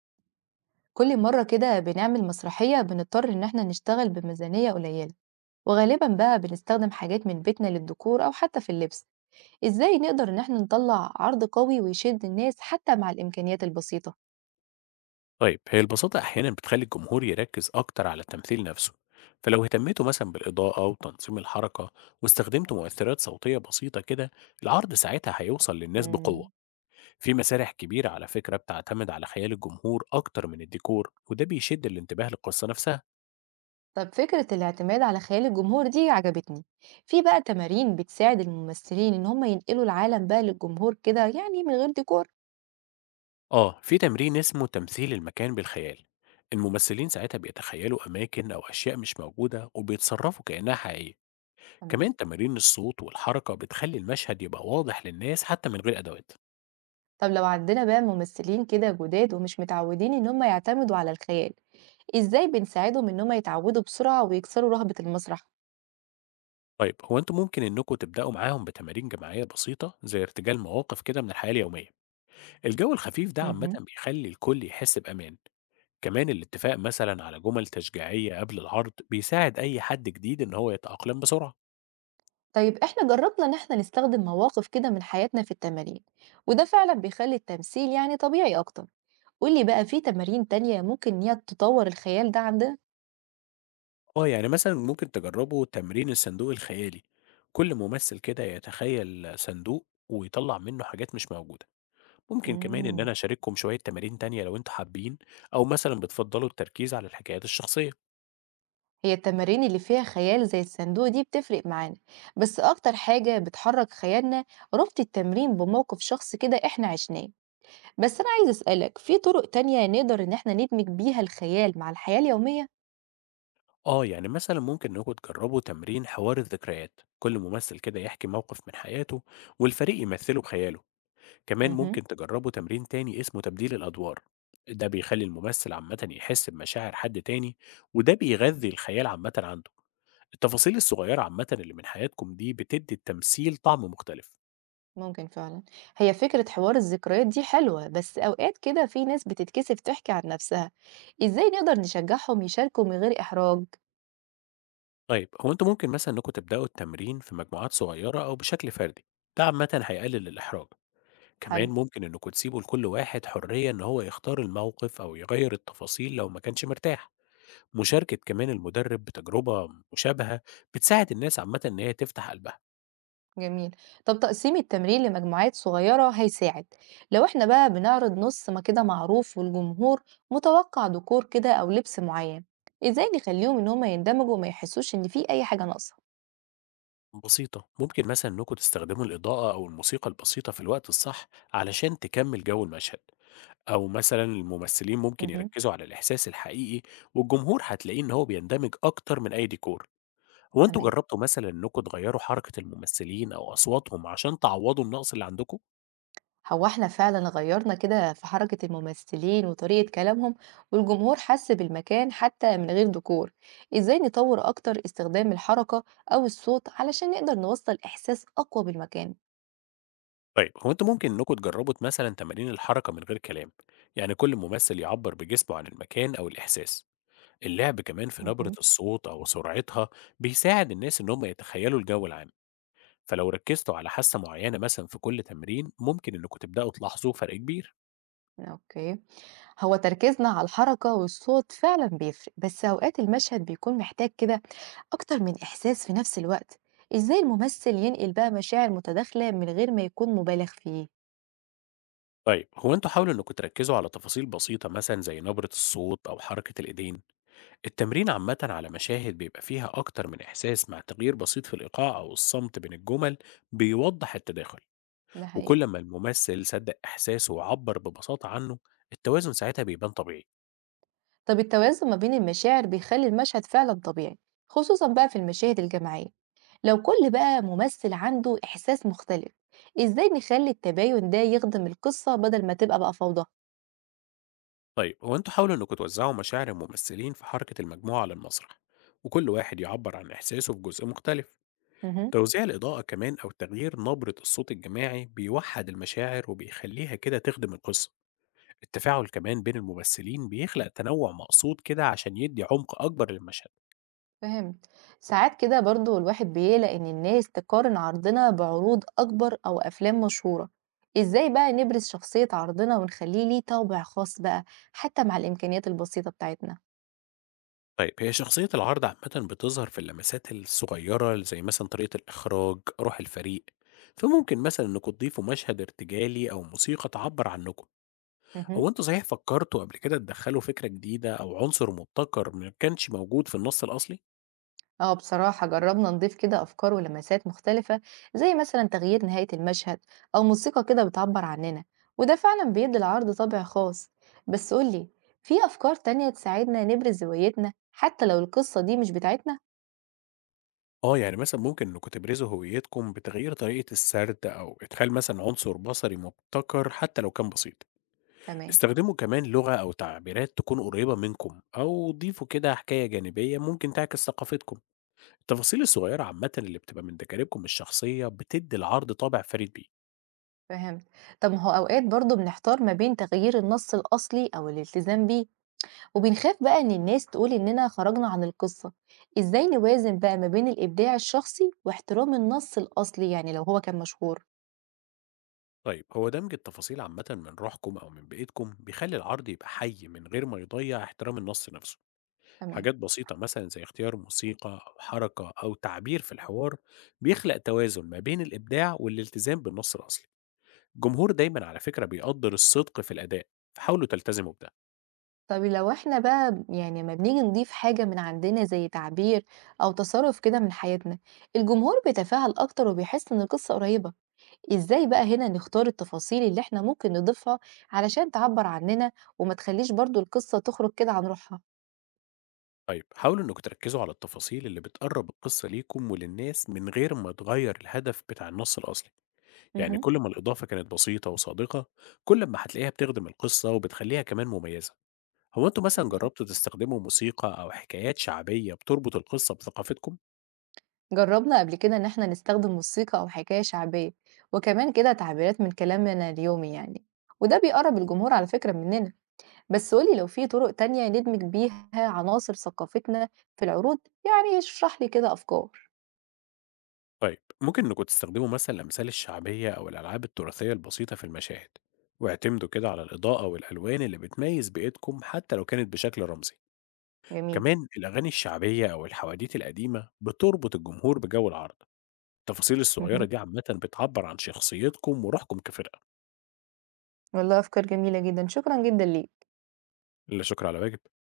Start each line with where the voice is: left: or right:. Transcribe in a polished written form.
right: كل مرة كده بنعمل مسرحية بنضطر إن احنا نشتغل بميزانية قليلة، وغالبا بقى بنستخدم حاجات من بيتنا للديكور أو حتى في اللبس. إزاي نقدر إن احنا نطلع عرض قوي ويشد الناس حتى مع الإمكانيات البسيطة؟
left: طيب، هي البساطة أحيانا بتخلي الجمهور يركز أكتر على التمثيل نفسه. فلو اهتميتوا مثلا بالإضاءة وتنظيم الحركة واستخدمتوا مؤثرات صوتية بسيطة كده، العرض ساعتها هيوصل للناس بقوة.
right: مم.
left: في مسارح كبيرة على فكرة بتعتمد على خيال الجمهور أكتر من الديكور، وده بيشد الانتباه للقصة نفسها.
right: طب فكرة الاعتماد على خيال الجمهور دي عجبتني. في بقى تمارين بتساعد الممثلين إن هم ينقلوا العالم بقى للجمهور كده يعني من غير ديكور؟
left: آه، في تمرين اسمه تمثيل المكان بالخيال. الممثلين ساعتها بيتخيلوا أماكن أو أشياء مش موجودة وبيتصرفوا كأنها حقيقية.
right: تمام.
left: كمان تمارين الصوت والحركة بتخلي المشهد يبقى واضح للناس حتى من غير أدوات.
right: طب لو عندنا بقى ممثلين كده جداد ومش متعودين إن هم يعتمدوا على الخيال، إزاي بنساعدهم إن هم يتعودوا بسرعة ويكسروا رهبة المسرح؟
left: طيب، هو انتوا ممكن انكم تبداوا معاهم بتمارين جماعيه بسيطه زي ارتجال مواقف كده من الحياه اليوميه. الجو الخفيف ده عامه
right: مهم.
left: بيخلي الكل يحس بامان. كمان الاتفاق مثلا على جمل تشجيعيه قبل العرض بيساعد اي حد جديد ان هو يتاقلم بسرعه.
right: طيب إحنا جربنا إن إحنا نستخدم مواقف كده من حياتنا في التمارين، وده فعلا بيخلي التمثيل يعني طبيعي أكتر. قولي بقى، في تمارين تانية ممكن إن هي تطور الخيال ده عندنا؟
left: اه، يعني مثلا ممكن تجربوا تمرين الصندوق الخيالي. كل ممثل كده يتخيل صندوق ويطلع منه حاجات مش موجوده. ممكن كمان ان انا
right: مم.
left: اشارككم شويه تمارين تانية لو انتوا حابين، او مثلا بتفضلوا التركيز على الحكايات الشخصيه.
right: هي التمارين اللي فيها خيال زي الصندوق دي بتفرق معانا، بس أكتر حاجة بتحرك خيالنا ربط التمرين بموقف شخص كده إحنا عشناه. بس أنا عايزة أسألك، في طُرق تانية نقدر إن إحنا ندمج بيها الخيال مع الحياة اليومية؟
left: آه، يعني مثلا ممكن إنكم تجربوا تمرين حوار الذكريات. كل ممثل كده يحكي موقف من حياته والفريق يمثله بخياله. كمان
right: اهم،
left: ممكن تجربوا تمرين تاني اسمه تبديل الأدوار. ده بيخلي الممثل عامة يحس بمشاعر حد تاني، وده بيغذي الخيال عامة عنده. التفاصيل الصغيرة عامة اللي من حياتكم دي بتدي التمثيل طعم مختلف.
right: ممكن فعلًا. هي فكرة حوار الذكريات دي حلوة، بس أوقات كده في ناس بتتكسف تحكي عن نفسها، إزاي نقدر نشجعهم يشاركوا من غير إحراج؟
left: طيب، هو انتوا ممكن مثلا انكم تبدأوا التمرين في مجموعات صغيرة أو بشكل فردي. ده عامة هيقلل الإحراج.
right: حلو،
left: كمان ممكن إنكم تسيبوا لكل واحد حرية إن هو يختار الموقف أو يغير التفاصيل لو ما كانش مرتاح. مشاركة كمان المدرب بتجربة مشابهة بتساعد الناس عامة إن هي تفتح قلبها.
right: جميل. طب تقسيم التمرين لمجموعات صغيرة هيساعد، لو إحنا بقى بنعرض نُص ما كده معروف والجمهور متوقع ديكور كده أو لبس معين، إزاي نخلّيهم إن هم يندمجوا وما يحسوش إن في أي حاجة ناقصة؟
left: بسيطة، ممكن مثلا إنكم تستخدموا الإضاءة أو الموسيقى البسيطة في الوقت الصح علشان تكمل جو المشهد. أو مثلا الممثلين ممكن
right: اهم،
left: يركزوا على الإحساس الحقيقي، والجمهور هتلاقيه إن هو بيندمج أكتر من أي ديكور. هو انتوا
right: تمام.
left: جربتوا مثلا إنكم تغيروا حركة الممثلين أو أصواتهم عشان تعوضوا النقص اللي عندكم؟
right: هو احنا فعلا غيرنا كده في حركة الممثلين وطريقة كلامهم، والجمهور حس بالمكان حتى من غير ديكور. ازاي نطور اكتر استخدام الحركة او الصوت علشان نقدر نوصل احساس اقوى بالمكان؟
left: طيب، هو انتوا ممكن انكم تجربوا مثلا تمارين الحركة من غير كلام. يعني كل ممثل يعبر بجسمه عن المكان او الاحساس. اللعب كمان في نبرة
right: مهم.
left: الصوت او سرعتها بيساعد الناس ان هم يتخيلوا الجو العام. فلو ركزتوا على حاسة معينة مثلا في كل تمرين، ممكن انكم تبدأوا تلاحظوا فرق كبير.
right: اوكي، هو تركيزنا على الحركة والصوت فعلا بيفرق، بس اوقات المشهد بيكون محتاج كده اكتر من احساس في نفس الوقت. ازاي الممثل ينقل بقى مشاعر متداخلة من غير ما يكون مبالغ فيه؟
left: طيب، هو انتوا حاولوا انكم تركزوا على تفاصيل بسيطة مثلا زي نبرة الصوت او حركة الايدين. التمرين عامة على مشاهد بيبقى فيها اكتر من احساس مع تغيير بسيط في الايقاع او الصمت بين الجمل بيوضح التداخل.
right: ده حقيقي.
left: وكل ما الممثل صدق إحساسه وعبّر ببساطة عنه، التوازن ساعتها بيبان طبيعي.
right: طب التوازن ما بين المشاعر بيخلي المشهد فعلا طبيعي، خصوصا بقى في المشاهد الجماعية. لو كل بقى ممثل عنده إحساس مختلف، إزاي نخلي التباين ده يخدم القصة بدل ما تبقى بقى فوضى؟
left: طيب، هو أنتم حاولوا إنكم توزّعوا مشاعر الممثلين في حركة المجموعة على المسرح، وكل واحد يعبّر عن إحساسه بجزء مختلف.
right: مهم.
left: توزيع الإضاءة كمان أو تغيير نبرة الصوت الجماعي بيوحّد المشاعر وبيخليها كده تخدم القصة. التفاعل كمان بين الممثلين بيخلق تنوع مقصود كده عشان يدّي عمق أكبر للمشهد.
right: فهمت. ساعات كده برضو الواحد بيقلق إن الناس تقارن عرضنا بعروض أكبر أو أفلام مشهورة. إزاي بقى نبرز شخصية عرضنا ونخليه ليه طابع خاص بقى حتى مع الإمكانيات البسيطة بتاعتنا؟
left: طيب، هي شخصية العرض عامةً بتظهر في اللمسات الصغيرة زي مثلًا طريقة الإخراج، روح الفريق، فممكن مثلًا إنكم تضيفوا مشهد ارتجالي أو موسيقى تعبّر عنكم. هو
right: مهم.
left: أنتم صحيح فكرتوا قبل كده تدخّلوا فكرة جديدة أو عنصر مبتكر ما كانش موجود في النص الأصلي؟
right: اه بصراحة جربنا نضيف كده أفكار ولمسات مختلفة، زي مثلا تغيير نهاية المشهد أو موسيقى كده بتعبر عننا، وده فعلا بيدي العرض طابع خاص. بس قولي، في أفكار تانية تساعدنا نبرز هويتنا حتى لو القصة دي مش بتاعتنا؟
left: آه، يعني مثلًا ممكن إنكم تبرزوا هويتكم بتغيير طريقة السرد أو إدخال مثلًا عنصر بصري مبتكر حتى لو كان بسيط.
right: تمام.
left: استخدموا كمان لغة أو تعبيرات تكون قريبة منكم أو ضيفوا كده حكاية جانبية ممكن تعكس ثقافتكم. التفاصيل الصغيرة عامة اللي بتبقى من تجاربكم الشخصية بتدي العرض طابع فريد بيه.
right: فهمت. طب ما هو أوقات برضو بنحتار ما بين تغيير النص الأصلي أو الالتزام بيه، وبنخاف بقى إن الناس تقول إننا خرجنا عن القصة. إزاي نوازن بقى ما بين الإبداع الشخصي واحترام النص الأصلي يعني لو هو كان مشهور؟
left: طيب، هو دمج التفاصيل عامة من روحكم أو من بيئتكم بيخلي العرض يبقى حي من غير ما يضيع احترام النص نفسه.
right: تمام.
left: حاجات بسيطة مثلا زي اختيار موسيقى أو حركة أو تعبير في الحوار بيخلق توازن ما بين الإبداع والالتزام بالنص الأصلي. الجمهور دايما على فكرة بيقدر الصدق في الأداء، فحاولوا تلتزموا بده.
right: طب لو إحنا بقى يعني أمّا بنيجي نضيف حاجة من عندنا زي تعبير أو تصرُّف كده من حياتنا، الجمهور بيتفاعل أكتر وبيحس إن القصة قريّبة، إزاي بقى هنا نختار التفاصيل اللي إحنا ممكن نضيفها علشان تعبّر عننا وما تخلّيش برضه القصة تخرج كده عن روحها؟
left: طيب، حاولوا انكم تركزوا على التفاصيل اللي بتقرب القصة ليكم وللناس من غير ما تغير الهدف بتاع النص الأصلي. يعني
right: اهم،
left: كل ما الإضافة كانت بسيطة وصادقة، كل ما هتلاقيها بتخدم القصة وبتخليها كمان مميزة. هو انتوا مثلا
right: تمام.
left: جربتوا تستخدموا موسيقى أو حكايات شعبية بتربط القصة بثقافتكم؟
right: جرّبنا قبل كده إن إحنا نستخدم موسيقى أو حكاية شعبية، وكمان كده تعبيرات من كلامنا اليومي يعني، وده بيقرّب الجمهور على فكرة مننا. بس قُل لي، لو في طُرق تانية ندمج بيها عناصر ثقافتنا في العروض، يعني اشرح لي كده أفكار.
left: طيب، ممكن انكم تستخدموا مثلا الأمثال الشعبية أو الألعاب التراثية البسيطة في المشاهد، واعتمدوا كده على الإضاءة والألوان اللي بتميز بيئتكم حتى لو كانت بشكل رمزي.
right: جميل،
left: كمان الأغاني الشعبية أو الحواديت القديمة بتربط الجمهور بجو العرض. التفاصيل الصغيرة
right: اهم،
left: دي عامة بتعبر عن شخصيتكم وروحكم كفرقة.
right: والله أفكار جميلة جدًا، شكرًا جدًا ليك.
left: لا شكر على واجب.